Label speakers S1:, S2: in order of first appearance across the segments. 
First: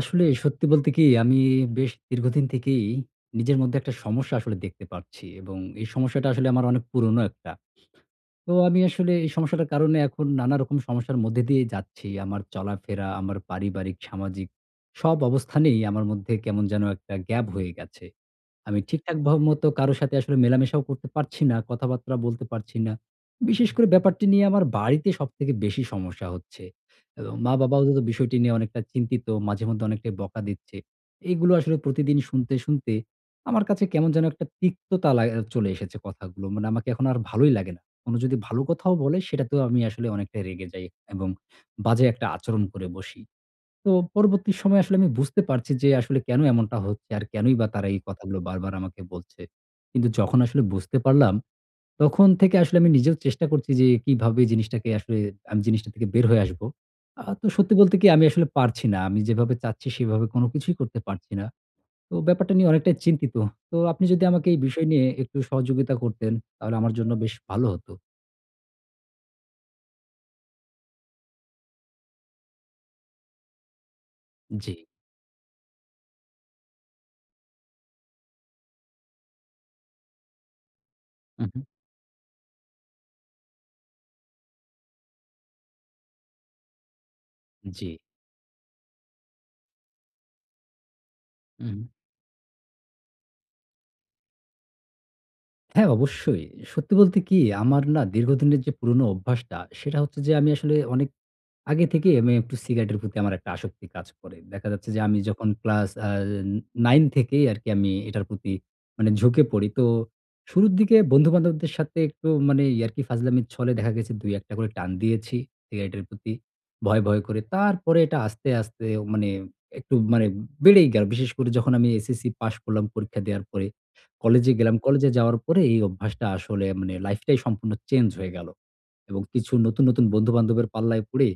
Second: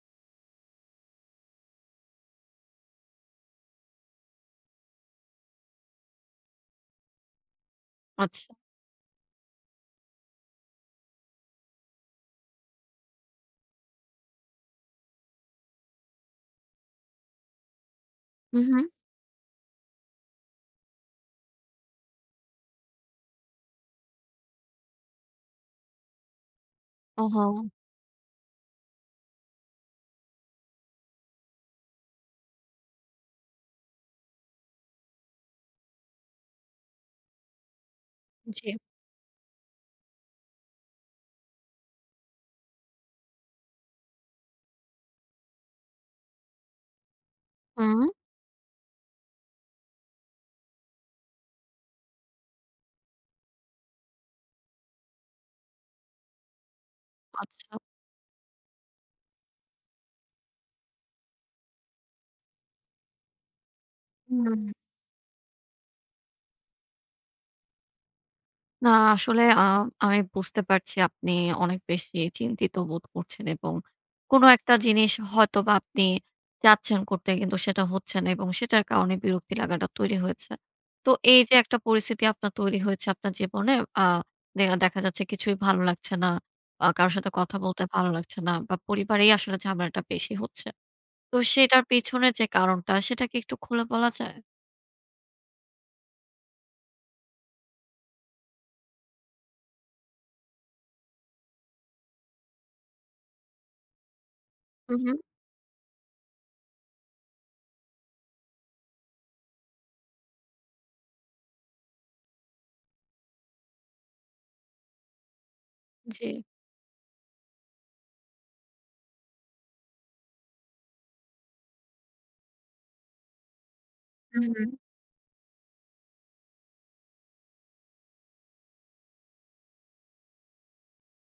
S1: আসলে সত্যি বলতে কি আমি বেশ দীর্ঘদিন থেকেই নিজের মধ্যে একটা সমস্যা আসলে দেখতে পারছি। এবং এই সমস্যাটা আসলে আমার অনেক পুরনো ১ টা। তো
S2: আচ্ছা।
S1: আমি আসলে এই সমস্যাটার কারণে এখন নানারকম সমস্যার মধ্যে দিয়েই যাচ্ছি। আমার চলাফেরা, আমার পারিবারিক, সামাজিক সব অবস্থানেই আমার মধ্যে কেমন যেন একটা গ্যাপ হয়ে গেছে।
S2: হুঁ,
S1: আমি
S2: হুঁ।
S1: ঠিকঠাক ভা মতো কারো সাথে আসলে মেলামেশাও করতে পারছি না, কথাবার্তা বলতে পারছি না। বিশেষ করে ব্যাপারটি নিয়ে আমার বাড়িতে সবথেকে বেশি সমস্যা হচ্ছে। অ্যা
S2: ওহো।
S1: মা-বাবাও এব বিষয়টি নিয়ে অনেকটা চিন্তিত, মাঝে মধ্যে অনেকটাই বকা দিচ্ছে। এইগুলো আসলে প্রতিদিন শুনতে, শুনতে আমার কাছে কেমন যেন একটা তিক্ততা লা এ চলে এসেছে কথাগুলো। মানে আমাকে এখন আর ভালোই লাগে না। কোনো যদি ভালো
S2: জ্বী
S1: কথাও বলে, সেটাতেও আমি আসলে অনেকটাই রেগে যাই এবং বাজে একটা আচরণ করে বসি। তো পরবর্তী সময়ে আসলে আমি বুঝতে পারছি যে আসলে কেন এমনটা হচ্ছে আর কেনই বা তারা এই
S2: হুম।
S1: কথাগুলো বারবার আমাকে বলছে। কিন্তু যখন আসলে বুঝতে পারলাম, তখন থেকে আসলে আমি নিজেও চেষ্টা করছি যে কিভাবে জিনিসটাকে আসলে আমি জিনিসটা থেকে বের হয়ে আসব। আ তো সত্যি
S2: আচ্ছা।
S1: বলতে কি আমি আসলে পারছি না। আমি যেভাবে চাচ্ছি সেভাবে কোন কিছুই করতে পারছি না। তো ব্যাপারটা নিয়ে অনেকটাই চিন্তিত। তো আপনি যদি আমাকে এই
S2: হুম।
S1: বিষয় নিয়ে একটু সহযোগিতা করতেন তাহলে আমার জন্য বেশ ভালো হতো।
S2: না আসলে আ আমি বুঝতে পারছি আপনি অনেক বেশি চিন্তিত বোধ করছেন এবং কোন একটা
S1: জি।
S2: জিনিস হয়তোবা আপনি চাচ্ছেন করতে কিন্তু সেটা হচ্ছে না এবং সেটার কারণে বিরক্তি লাগাটা তৈরি হয়েছে। তো, এই
S1: উহ,
S2: যে
S1: হুম।
S2: একটা পরিস্থিতি আপনার তৈরি হয়েছে আপনার জীবনে আ দেহা দেখা যাচ্ছে কিছুই ভালো লাগছে না আ কারো সাথে কথা বলতে
S1: জি।
S2: ভালো লাগছে না বা পরিবারেই আসলে ঝামেলাটা বেশি হচ্ছে। তো
S1: হুম।
S2: সেটার পেছনে যে কারণটা সেটা কী একটু খুলে বলা যায়?
S1: হ্যাঁ, অবশ্যই সত্যি বলতে কী? আমার না দীর্ঘদিনের যে পুরোনো অভ্যাসটা সেটা হচ্ছে যে আমি আসলে অনেক আগে থেকেই আমি একটু সিগারেটের প্রতি আমার একটা আসক্তি কাজ করে। দেখা যাচ্ছে
S2: হুম,
S1: যে
S2: হুম।
S1: আমি যখন ক্লাস অ্যা নাইন থেকেই আরকি আমি এটার প্রতি মানে ঝুঁকে পড়ি। তো, শুরুর দিকে বন্ধুবান্ধবদের সাথে একটু মানে ইয়াকি ফাজলামির ছলে দেখা গেছে দুই একটা করে টান দিয়েছি সিগারেটের প্রতি
S2: জি।
S1: ভয়, ভয় করে তারপরে এটা আস্তে, আস্তে মানে একটু মানে বেড়েই গেলো। বিশেষ করে যখন আমি এসএসসি পাস করলাম পরীক্ষা দেওয়ার পরে
S2: হুম,
S1: কলেজে
S2: হুম।
S1: গেলাম। কলেজে যাওয়ার পরে এই অভ্যাসটা আসলে মানে life টাই সম্পূর্ণ চেঞ্জ হয়ে গেল এবং কিছু নতুন, নতুন বন্ধু বান্ধবের পাল্লায় পড়ে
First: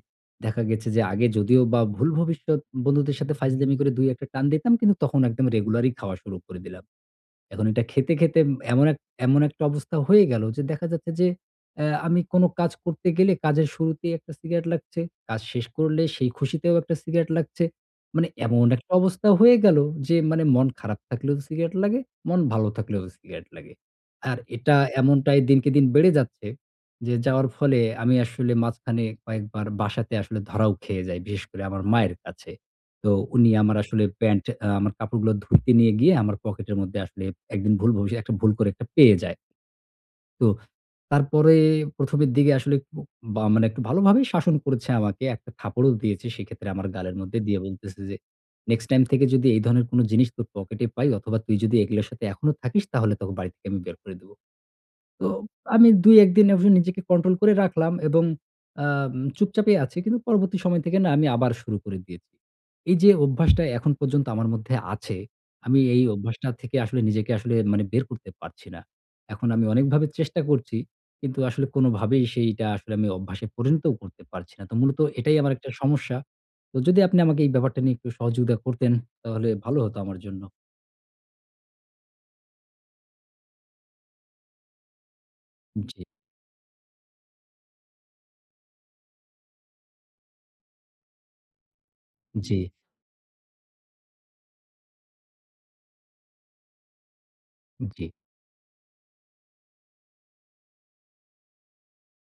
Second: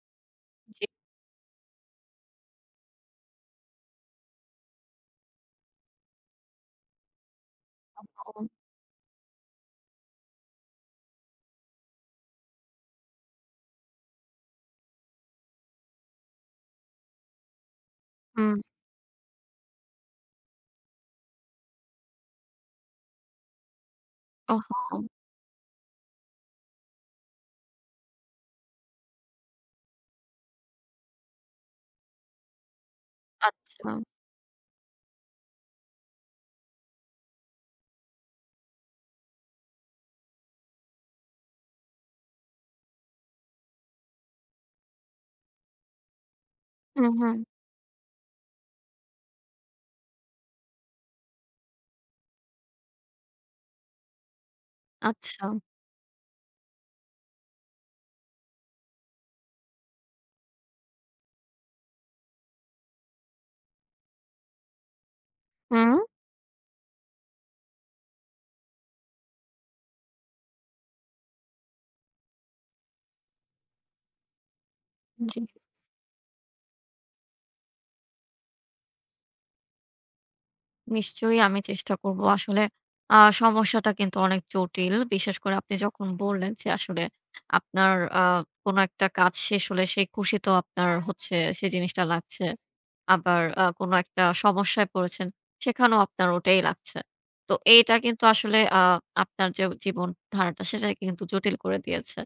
S1: দেখা
S2: জি।
S1: গেছে যে আগে যদিও বা ভুল ভবিষ্যত বন্ধুদের সাথে ফাইজলামি করে দুই একটা টান দিতাম কিন্তু তখন একদম রেগুলারই খাওয়া শুরু করে দিলাম। এখন এটা খেতে, খেতে
S2: ওহহো।
S1: ম এমন এক এমন একটা অবস্থা হয়ে গেলো যে দেখা যাচ্ছে যে অ্যা আমি কোন কাজ করতে গেলে কাজের শুরুতেই একটা সিগারেট লাগছে, কাজ শেষ করলে সেই খুশিতেও একটা সিগারেট লাগছে। মানে
S2: হুম।
S1: এমন একটা অবস্থা হয়ে গেল যে মানে মন খারাপ থাকলেও সিগারেট লাগে, মন ভালো থাকলেও সিগারেট লাগে। আর এটা
S2: ওহহো।
S1: এমনটাই দিনকে দিন বেড়ে যাচ্ছে যে যাওয়ার ফলে আমি আসলে মাঝখানে কয়েকবার বাসাতে আসলে ধরাও খেয়ে যাই, বিশেষ করে আমার মায়ের কাছে। তো উনি আমার
S2: আচ্ছা।
S1: আসলে প্যান্ট আ আমার কাপড়গুলো ধুইতে নিয়ে গিয়ে আমার পকেটের মধ্যে আসলে একদিন ভুল ভবিষ একটা ভুল করে একটা পেয়ে যায়। তো তারপরে ১ম এর দিকে আসলে কু বা মানে একটু ভালোভাবেই শাসন করেছে আমাকে একটা থাপ্পড়ো দিয়েছে সেক্ষেত্রে আমার
S2: হুম,
S1: গালের
S2: হুম।
S1: মধ্যে দিয়ে বলতেছে যে, "নেক্সট টাইম থেকে যদি এই ধরনের কোন জিনিস তোর পকেটে পাই অথবা তুই যদি এগুলোর সাথে এখনো থাকিস তাহলে তোকে বাড়ি থেকে আমি বের করে দিবো।" তো
S2: আচ্ছা।
S1: আমি দুই একদিন এভাবে নিজেকে control করে রাখলাম এবং আম চুপচাপই আছি কিন্তু পরবর্তী সময় থেকে না আমি আবার শুরু করে দিয়েছি। এই যে অভ্যাসটা এখন পর্যন্ত আমার মধ্যে আছে আমি
S2: হুম।
S1: এই অভ্যাসটা থেকে আসলে নিজেকে আসলে মানে বের করতে পারছি না। এখন আমি অনেকভাবে চেষ্টা করছি কিন্তু আসলে কোনভাবেই সেইটা আসলে আমি অভ্যাসে পরিণতও করতে পারছি না। তো মূলত এটাই
S2: জি।
S1: আমার একটা সমস্যা, তো যদি আপনি আমাকে এই ব্যাপারটা নিয়ে একটু সহযোগিতা করতেন তাহলে ভালো হতো আমার জন্য।
S2: নিশ্চয়ই আমি চেষ্টা করব। আসলে আ সমস্যাটা কিন্তু অনেক জটিল। বিশেষ করে আপনি
S1: উব জি।
S2: যখন বললেন যে আসলে আপনার আ কোন একটা কাজ শেষ হলে সে খুশিতেও আপনার হচ্ছে সেই জিনিসটা লাগছে।
S1: জি।
S2: আবার আ কোন একটা সমস্যায় পড়েছেন, সেখানেও আপনার ওটাই লাগছে। তো
S1: উম
S2: এইটা
S1: জি।
S2: কিন্তু আসলে আ আপনার যে জীবন ধারাটা সেটাকে কিন্তু জটিল করে দিয়েছে।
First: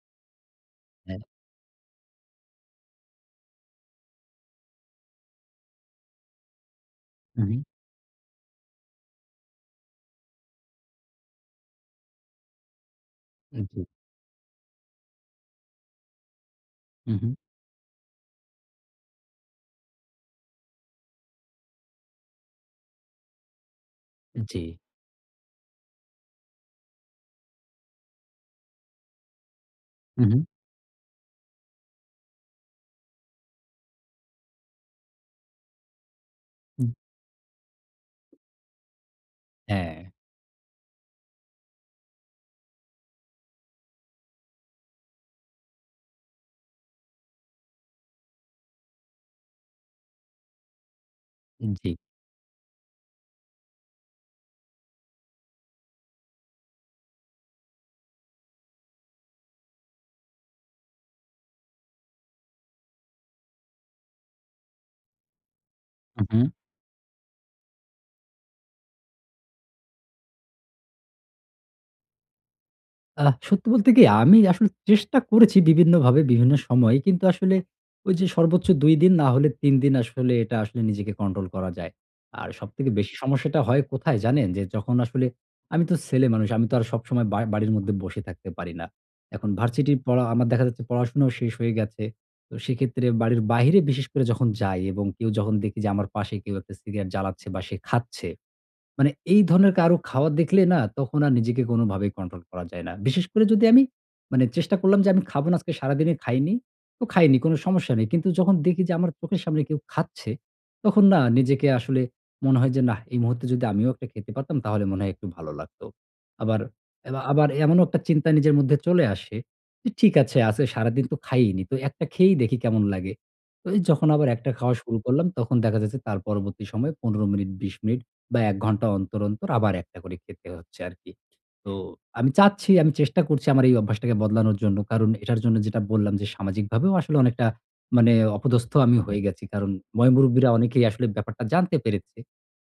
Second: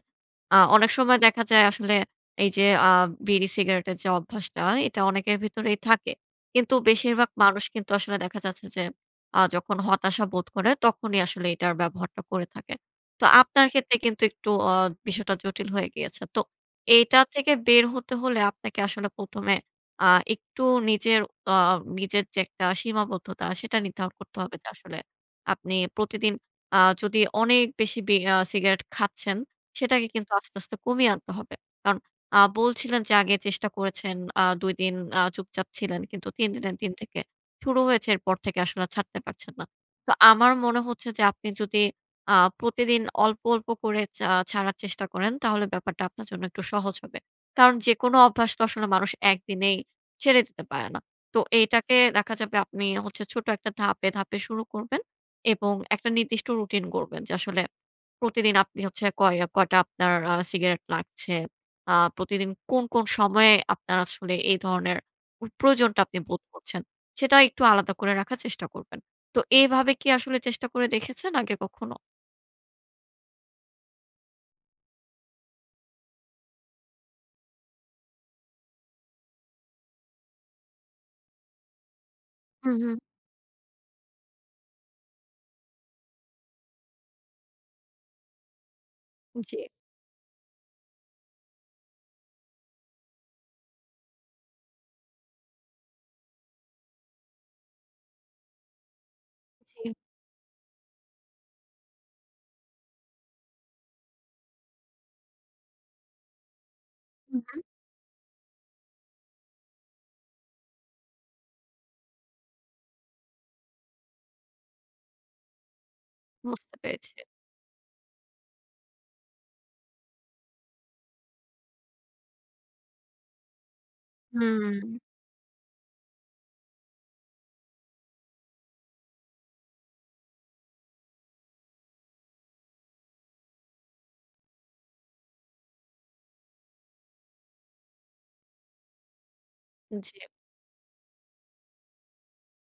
S2: আ অনেক সময়
S1: হ্যাঁ।
S2: দেখা যায় আসলে এই যে আ বিড়ি-সিগারেটের যে অভ্যাসটা, এটা অনেকের ভিতরেই থাকে। কিন্তু বেশিরভাগ
S1: হুম, হুম।
S2: মানুষ কিন্তু আসলে দেখা যাচ্ছে যে আ যখন হতাশা বোধ করে তখনই আসলে এটার ব্যবহারটা করে থাকে। তো
S1: হু,
S2: আপনার
S1: হু।
S2: ক্ষেত্রে কিন্তু একটু আ বিষয়টা জটিল হয়ে গিয়েছে। তো
S1: হুম,
S2: এইটা
S1: হুম।
S2: থেকে বের হতে হলে আপনাকে আসলে প্রথমে আ একটু নিজের অ নিজের যে একটা সীমাবদ্ধতা সেটা নির্ধারণ করতে
S1: উম
S2: হবে। যে
S1: জি।
S2: আসলে আপনি প্রতিদিন আ যদি অনেক বেশি বি আ সিগারেট খাচ্ছেন, সেটাকে
S1: হুম,
S2: কিন্তু
S1: হুম।
S2: আস্তে, আস্তে কমিয়ে আনতে হবে। কারণ আ বলছিলেন যে আগে চেষ্টা করেছেন আ ২ দিন আ চুপচাপ ছিলেন কিন্তু ৩ দিনের
S1: হুম।
S2: দিন থেকে শুরু হয়েছে। এর পর থেকে আসলে আর ছাড়তে পারছেন না।
S1: হ্যাঁ।
S2: তো আমার মনে হচ্ছে যে আপনি যদি আ প্রতিদিন অল্প, অল্প করে ছা ছাড়ার চেষ্টা করেন, তাহলে ব্যাপারটা আপনার জন্য একটু সহজ হবে। কারণ যেকোনো অভ্যাস তো আসলে মানুষ ১ দিনেই ছেড়ে দিতে পারে না। তো
S1: হুম, জি।
S2: এইটাকে দেখা যাবে আপনি হচ্ছে ছোট একটা ধাপে, ধাপে শুরু করবেন এবং একটা নির্দিষ্ট রুটিন করবেন। যে আসলে প্রতিদিন আপনি হচ্ছে কয় আ কয়টা আপনার আ সিগারেট লাগছে? আ প্রতিদিন কোন, কোন সময়ে আপনার আসলে এই ধরনের ওই প্রয়োজনটা আপনি
S1: হুম,
S2: বোধ
S1: হুম।
S2: করছেন? সেটা একটু আলাদা করে রাখার চেষ্টা করবেন। তো এভাবে কী আসলে চেষ্টা করে দেখেছেন আগে কখনো?
S1: আ সত্যি বলতে কি আমি আসলে চেষ্টা করেছি বিভিন্নভাবে, বিভিন্ন সময়ে, কিন্তু আসলে ঐ যে সর্বোচ্চ ২ দিন, না হলে ৩ দিন আসলে এটা আসলে নিজেকে control করা যায়। আর
S2: হুম,
S1: সবথেকে
S2: হুম।
S1: বেশি সমস্যাটা হয় কোথায় জানেন? যে যখন আসলে, আমি তো ছেলে মানুষ, আমি তো আর সবসময় বাড় বাড়ির মধ্যে বসে থাকতে পারি না। এখন
S2: জ্বী।
S1: varsity র পড়া, আমার দেখা যাচ্ছে পড়াশোনাও শেষ হয়ে গেছে। তো সেক্ষেত্রে বাড়ির বাইরে বিশেষ করে যখন যাই এবং কেউ যখন দেখি যে আমার পাশে কেউ একটা সিগারেট জ্বালাচ্ছে বা সে খাচ্ছে, মানে এই ধরনের
S2: জ্বী।
S1: কারো খাওয়া দেখলে না তখন আর নিজেকে কোনোভাবেই control করা যায় না। বিশেষ করে যদি আমি মানে চেষ্টা করলাম যে আমি খাবো না, আজকে সারাদিনে খাইনি। তো খাইনি
S2: হুম,
S1: কোন
S2: হুম।
S1: সমস্যা নেই। কিন্তু যখন দেখি যে আমার চোখের সামনে কেউ খাচ্ছে, তখন না নিজেকে আসলে মনে হয় যে, "নাহ এই মুহূর্তে যদি আমিও একটা খেতে পারতাম, তাহলে মনে হয় একটু ভালো লাগতো।" আবার,
S2: বুঝতে
S1: এ
S2: পেরেছি।
S1: আবার এমনও একটা চিন্তা নিজের মধ্যে চলে আসে, যে ঠিক আছে আছে সারাদিন তো খাইইনি, তো একটা খেয়েই দেখি কেমন লাগে। তো যখন আবার একটা খাওয়া
S2: হুম।
S1: শুরু করলাম, তখন দেখা যাচ্ছে তার পরবর্তী সময় ১৫ মিনিট, ২০ মিনিট বা ১ ঘন্টা অন্তর, অন্তর আবার একটা করে খেতে হচ্ছে আরকি। তো আমি চাচ্ছি, আমি চেষ্টা করছি আমার এই অভ্যাসটাকে বদলানোর জন্য, কারণ এটার জন্য যেটা বললাম যে সামাজিকভাবেও আসলে অনেকটা মানে অপদস্থ আমি হয়ে গেছি। কারণ
S2: জ্বী।
S1: ময়-মুরুব্বিরা অনেকেই আসলে ব্যাপারটা জানতে পেরেছে।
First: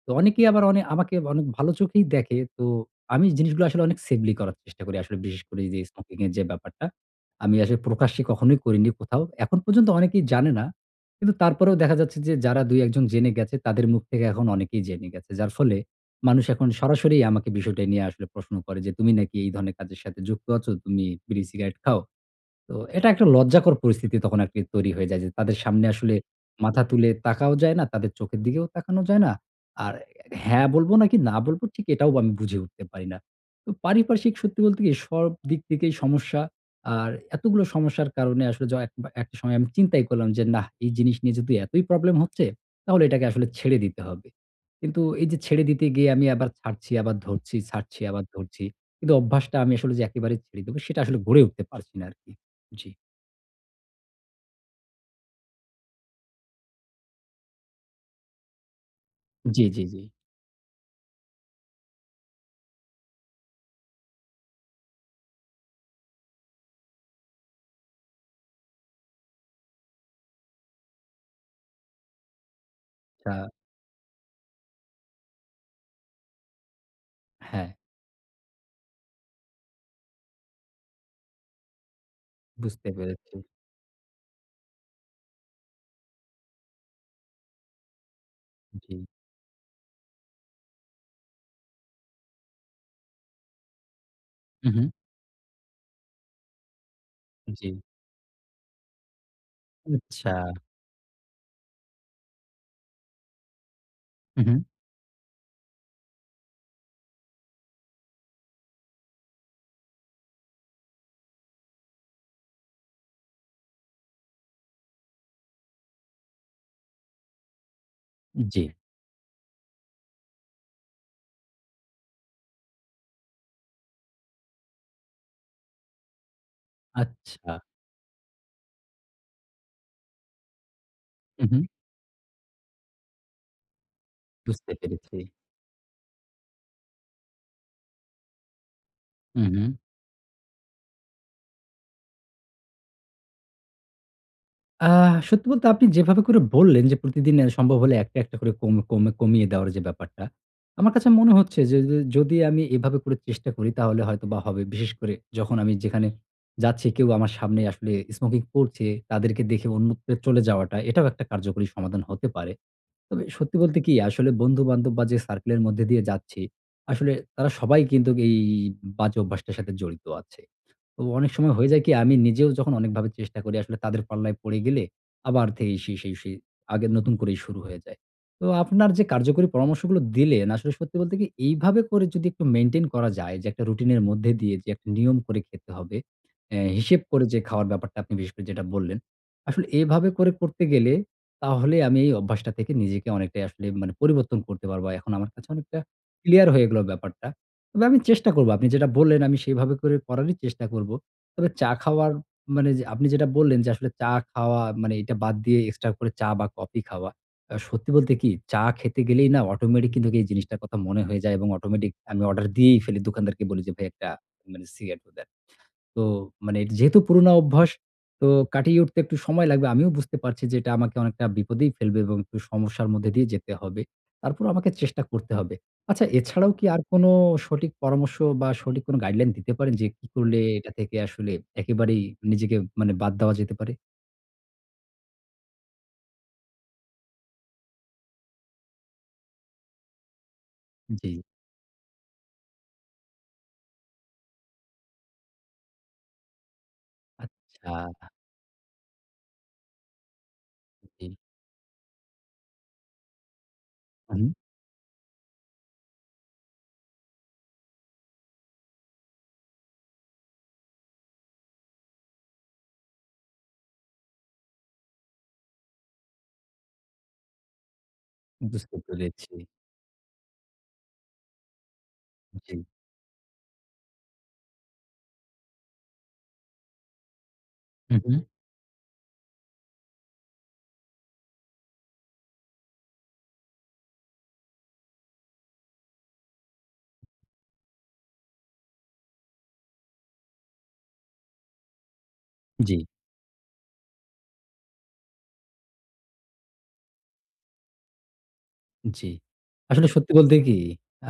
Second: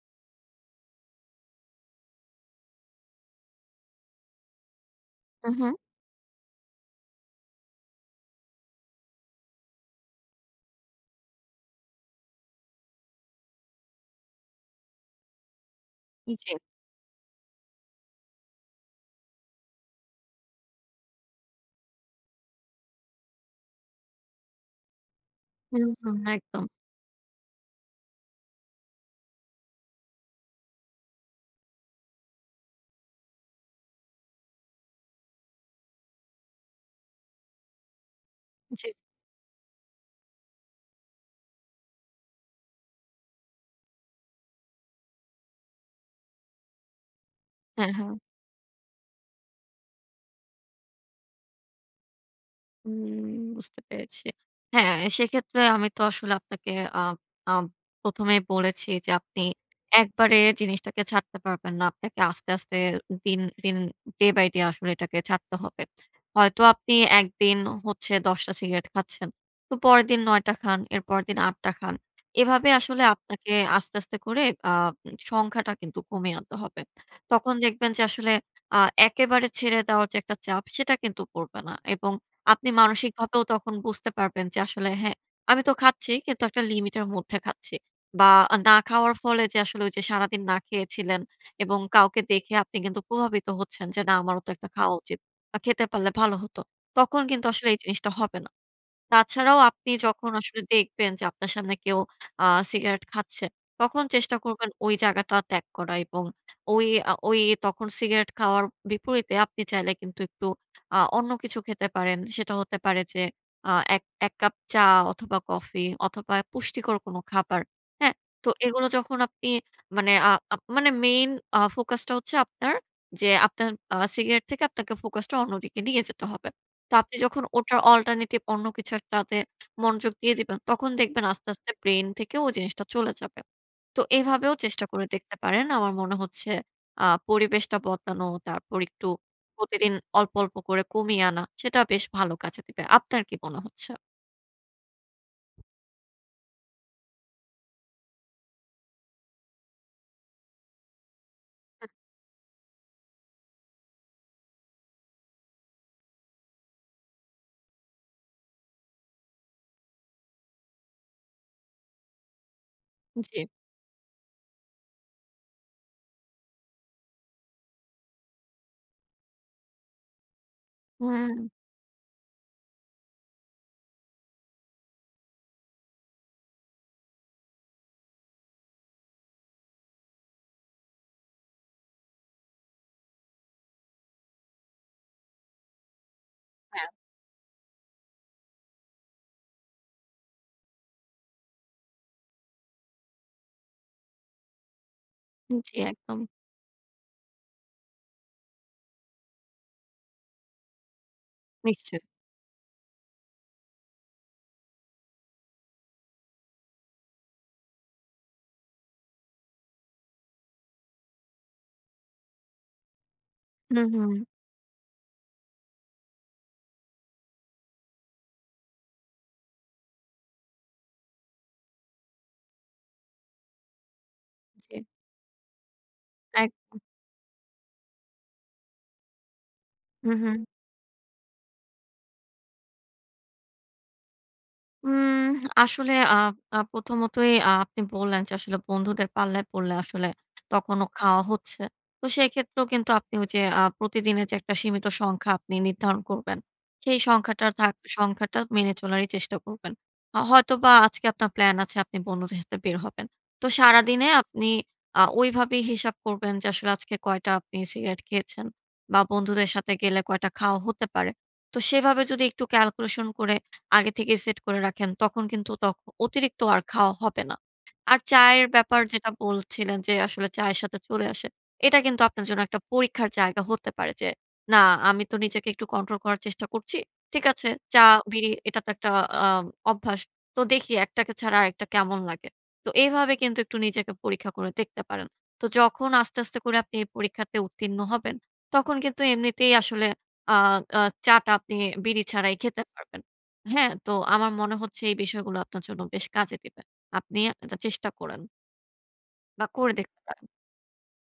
S1: তো অনেকেই আবার অনে আমাকে অনেক ভালো চোখেই দেখে, তো আমি জিনিসগুলো আসলে অনেক safely করার চেষ্টা করি আসলে বিশেষ
S2: হুম,
S1: করে
S2: হুম।
S1: যে smoking এর যে ব্যাপারটা আমি আসলে প্রকাশ্যে কখনোই করিনি কোথাও। এখন পর্যন্ত অনেকেই জানে না। কিন্তু তারপরেও দেখা যাচ্ছে যে যারা ২, ১ জন জেনে গেছে, তাদের মুখ থেকে এখন অনেকেই জেনে গেছে। যার ফলে
S2: হুম,
S1: মানুষ
S2: জ্বী।
S1: এখন সরাসরি আমাকে বিষয়টা নিয়ে আসলে প্রশ্ন করে, "যে তুমি নাকি এই ধরনের কাজের সাথে যুক্ত আছো? তুমি বিড়ি সিগারেট খাও?" তো এটা একটা লজ্জাকর পরিস্থিতি তখন আরকি তৈরি হয়ে যায় যে তাদের
S2: হুম,
S1: সামনে আসলে
S2: হুম, একদম।
S1: মাথা তুলে তাকাও যায় না, তাদের চোখের দিকেও তাকানো যায় না। আর হ্যাঁ বলবো নাকি না বলবো ঠিক এটাও আমি বুঝে উঠতে পারি না। পারিপার্শ্বিক সত্যি বলতে কি সব দিক থেকেই সমস্যা, আর এতগুলো সমস্যার কারণে আসলে য
S2: জ্বী।
S1: এক একটা সময় আমি চিন্তাই করলাম যে নাহ এই জিনিস নিয়ে যদি এতই প্রবলেম হচ্ছে, তাহলে এটাকে আসলে ছেড়ে দিতে হবে। কিন্তু এই যে ছেড়ে দিতে গিয়ে আমি আবার ছাড়ছি, আবার ধরছি,
S2: হ্যাঁ,
S1: ছাড়ছি
S2: হ্যাঁ।
S1: আবার ধরছি। কিন্তু অভ্যাসটা আমি আসলে যে একেবারে ছেড়ে দেবো, সেটা আসলে গড়ে উঠতে পারছি না আরকি। জ্বী।
S2: হুম বুঝতে পেরেছি। হ্যাঁ সেইক্ষেত্রে আমি তো আসলে আপনাকে আ আপ প্রথমেই বলেছি যে আপনি
S1: জ্বী, জ্বী, জ্বী।
S2: একবারে জিনিসটাকে ছাড়তে পারবেন না, আপনাকে আস্তে, আস্তে দিন, দিন, day by day আসলে এটাকে ছাড়তে হবে। হয়তো আপনি একদিন হচ্ছে ১০টা সিগারেট খাচ্ছেন। তো পরেরদিন ৯টা খান, এর পরের দিন ৮টা খান। এভাবে আসলে
S1: তা
S2: আপনাকে আস্তে, আস্তে করে আ সংখ্যাটা কিন্তু কমিয়ে আনতে হবে। তখন
S1: হ্যাঁ।
S2: দেখবেন যে আসলে আ একেবারে ছেড়ে দেওয়ার যে একটা চাপ, সেটা কিন্তু পড়বে না। এবং আপনি
S1: বুঝতে পেরেছি।
S2: মানসিকভাবেও তখন বুঝতে পারবেন যে আসলে "হ্যাঁ আমি তো খাচ্ছি কিন্তু একটা লিমিট এর মধ্যে খাচ্ছি।" বা না
S1: জ্বী।
S2: খাওয়ার ফলে যে আসলে ঐ যে সারাদিন না খেয়েছিলেন এবং কাউকে দেখে আপনি কিন্তু প্রভাবিত হচ্ছেন যে "না আমারও তো একটা
S1: হুম, হুম।
S2: খাওয়া উচিত, বা খেতে পারলে ভালো হতো।" তখন কিন্তু আসলে
S1: জ্বী।
S2: এই জিনিসটা হবে না। তাছাড়াও আপনি যখন
S1: আচ্ছা।
S2: আসলে দেখবেন যে আপনার সামনে কেউ আ সিগারেট খাচ্ছে, তখন চেষ্টা
S1: হুম, হুম।
S2: করবেন ঐ জায়গাটা ত্যাগ করা এবং তখন ঐ আ ঐ সিগারেট খাওয়ার বিপরীতে আপনি চাইলে কিন্তু একটু আ অন্য কিছু খেতে পারেন। সেটা হতে পারে যে আ এক এক কাপ চা অথবা কফি অথবা পুষ্টিকর কোনো খাবার, হ্যাঁ? তো
S1: জ্বী।
S2: এগুলো যখন আপনি মানে আ main focus টা হচ্ছে আপনার, যে আপনার আ সিগারেট থেকে আপনাকে focus টা অন্যদিকে নিয়ে যেতে হবে। তো আপনি যখন
S1: আচ্ছা।
S2: ওটার alternative অন্য কিছু একটা তে মনোযোগ দিয়ে দিবেন, তখন দেখবেন আস্তে,
S1: হুম, হুম।
S2: আস্তে ব্রেইন থেকে ও জিনিসটা চলে যাবে। তো এভাবেও
S1: বুঝতে
S2: চেষ্টা করে
S1: পেরেছি।
S2: দেখতে পারেন, আমার মনে হচ্ছে আ পরিবেশটা বদলানো, তারপর একটু
S1: হুম, হুম।
S2: প্রতিদিন অল্প, অল্প করে কমিয়ে আনা, সেটা বেশ ভালো কাজে দিবে। আপনার কি মনে হচ্ছে?
S1: আ সত্যি বলতে আপনি যেভাবে করে বললেন যে, প্রতিদিন অ্যা সম্ভব হলে একটা, একটা করে কম কম কমিয়ে দেওয়ার যে ব্যাপারটা। আমার কাছে মনে হচ্ছে যে যে যদি আমি এভাবে করে চেষ্টা করি তাহলে হয়তোবা হবে। বিশেষ করে যখন আমি যেখানে যাচ্ছি কেউ আমার সামনে আসলে স্মোকিং করছে, তাদেরকে দেখে অন্যত্রে চলে যাওয়াটা। এটাও একটা কার্যকরী সমাধান হতে পারে। তবে এ
S2: জি।
S1: সত্যি বলতে কী? আসলে বন্ধু-বান্ধব বা, যে সার্কেলের মধ্যে দিয়ে যাচ্ছি, আসলে তারা সবাই কিন্তুক এ এই বাজে অভ্যাসটার সাথে জড়িত আছে। তো অনেক
S2: হ্যাঁ।
S1: সময় হয়ে যায় কী? আমি নিজেও যখন অনেকভাবে চেষ্টা করি, আসলে তাদের পাল্লায় পড়ে গেলে আবার থেকেই সেই সেই সেই আগের নতুন করেই শুরু হয়ে যায়। তো আপনার যে কার্যকরী পরামর্শগুলো দিলেন, আসলে সত্যি বলতে কী? এইভাবে করে যদি একটু মেইনটেইন করা যায় যে, একটা রুটিনের মধ্যে দিয়ে যে একটা নিয়ম করে খেতে হবে, অ্যা
S2: হ্যাঁ।
S1: হিসেব করে যে খাওয়ার ব্যাপারটা, আপনি বিশেষ করে যেটা বললেন। আসলে এভাবে করে করতে গেলে তাহলে আমি এই অভ্যাসটা থেকে নিজেকে অনেকটাই আসলে এম মানে পরিবর্তন করতে পারবো। এখন আমার কাছে
S2: জি,
S1: অনেকটা
S2: একদম।
S1: ক্লিয়ার হয়ে গেল ব্যাপারটা। তবে আমি চেষ্টা করবো আপনি যেটা বললেন, আমি সেভাবে করে করারই চেষ্টা করবো। তবে চা
S2: নিশ্চয়।
S1: খাওয়ার মানে যে আপনি যেটা বললেন যে, আসলে চা খাওয়া মানে এটা বাদ দিয়ে এক্সট্রা করে চা বা, কফি খাওয়া। আ সত্যি বলতে কী? চা খেতে গেলেই না অটোমেটিক কিন্তুক এই জিনিসটার কথা মনে হয়ে যায় এবং অটোমেটিক আমি অর্ডার দিয়েই ফেলি। দোকানদারকে বলি যে
S2: হুম,
S1: ভাই একটা
S2: হুম।
S1: মানে সিগারেটও দেন। তো মানে যেহেতু পুরোনো অভ্যাস, তো কাটিয়ে উঠতে একটু সময় লাগবে। আমিও বুঝতে পারছি যে, এটা আমাকে অনেকটা বিপদেই ফেলবে এবং একটু সমস্যার মধ্যে দিয়েই যেতে হবে। তারপরও আমাকে
S2: জি।
S1: চেষ্টা করতে হবে। আচ্ছা, এছাড়াও কী
S2: একদম।
S1: আর কোন সঠিক পরামর্শ বা, সঠিক কোন গাইডলাইন দিতে পারেন? যে, কী
S2: হুম, হুম।
S1: করলে এটা থেকে আসলে একেবারেই নিজেকে মানে বাদ দেওয়া যেতে পারে?
S2: উম আসলে আ আ প্রথমতই আ আপনি বললেন যে, আসলে বন্ধুদের পাল্লায় পড়লে আসলে তখনো
S1: জ্বি।
S2: খাওয়া হচ্ছে। তো সেক্ষেত্রেও কিন্তু আপনি ওইযে আ প্রতিদিনের যে একটা সীমিত সংখ্যা আপনি নির্ধারণ করবেন। সেই সংখ্যাটার থাক
S1: আচ্ছা।
S2: সংখ্যাটা মেনে চলারই চেষ্টা করবেন। আ হয়তোবা
S1: জ্বি।
S2: আজকে আপনার প্ল্যান আছে আপনি বন্ধুদের সাথে বের হবেন। তো সারাদিনে
S1: উ হুম।
S2: আপনি আ ঐভাবেই হিসাব করবেন যে আসলে আজকে কয়টা আপনি সিগারেট খেয়েছেন, বা বন্ধুদের সাথে গেলে কয়টা খাওয়া হতে পারে। তো সেভাবে যদি একটু ক্যালকুলেশন করে আগে থেকেই সেট করে রাখেন, তখন কিন্তু ত অতিরিক্ত আর খাওয়া হবে না। আর চায়ের
S1: বুঝতে
S2: ব্যাপার যেটা
S1: পেরেছি।
S2: বলছিলেন যে আসলে চায়ের সাথে চলে আসে। এটা কিন্তু আপনার জন্য
S1: জ্বি।
S2: একটা পরীক্ষার জায়গা হতে পারে যে, "না আমি তো নিজেকে একটু কন্ট্রোল করার চেষ্টা করছি। ঠিক আছে
S1: হু, হু।
S2: চা-বিড়ি এটা তো একটা আ অভ্যাস। তো দেখি একটাকে ছাড়া আরেকটা কেমন লাগে?" তো এভাবে কিন্তু একটু নিজেকে পরীক্ষা করে দেখতে পারেন। তো যখন আস্তে, আস্তে করে আপনি এই পরীক্ষাতে উত্তীর্ণ হবেন, তখন কিন্তু এমনিতেই আসলে আ আ চা টা আপনি বিড়ি ছাড়াই খেতে
S1: জ্বি।
S2: পারবেন, হ্যাঁ? তো আমার মনে হচ্ছে এই বিষয়গুলো আপনার জন্য বেশ কাজে দিবে। আপনি আযা চেষ্টা করেন।
S1: উম জ্বি।
S2: বা করে
S1: আসলে
S2: দেখতে
S1: সত্যি
S2: পারেন।
S1: বলতে কী?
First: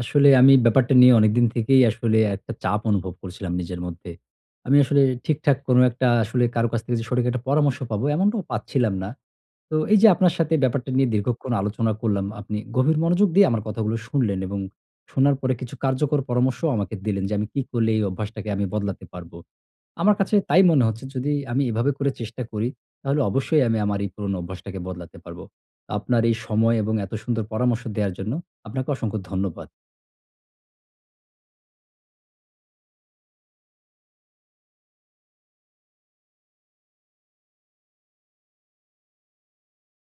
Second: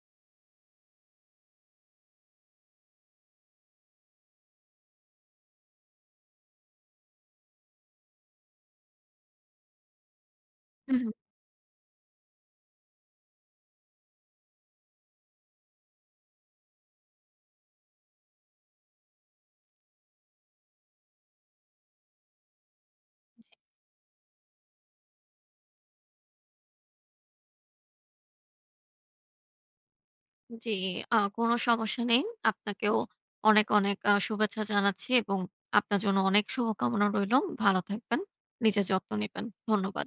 S1: আসলে আমি ব্যাপারটা নিয়ে অনেকদিন থেকেই আসলে একটা চাপ অনুভব করছিলাম নিজের মধ্যে। আমি আসলে ঠিকঠাক কোন একটা আসলে কারো কাছ থেকে যে সঠিক একটা পরামর্শ পাবো এমনটাও পাচ্ছিলাম না। তো এইযে আপনার সাথে ব্যাপারটা
S2: হু,
S1: নিয়ে
S2: হুম।
S1: দীর্ঘক্ষণ আলোচনা করলাম। আপনি গভীর মনোযোগ দিয়ে আমার কথাগুলো শুনলেন এবং শোনার পরে কিছু কার্যকর পরামর্শও আমাকে দিলেন যে আমি কি করলে এই অভ্যাসটাকে আমি বদলাতে পারবো। আমার কাছে তাই মনে হচ্ছে যদি আমি এভাবে করে চেষ্টা করি, তাহলে
S2: জি।
S1: অবশ্যই আমি আমার এই পুরোনো অভ্যাসটাকে বদলাতে পারবো। আপনার এই সময় এবং এত সুন্দর পরামর্শ দেওয়ার জন্য আপনাকে অসংখ্য ধন্যবাদ।
S2: উম জ্বি আ কোন সমস্যা নেই। আপনাকেও অনেক, অনেক আ শুভেচ্ছা জানাচ্ছি এবং আপনার জন্য অনেক শুভকামনা রইলো। ভালো থাকবেন, নিজের যত্ন নিবেন, ধন্যবাদ।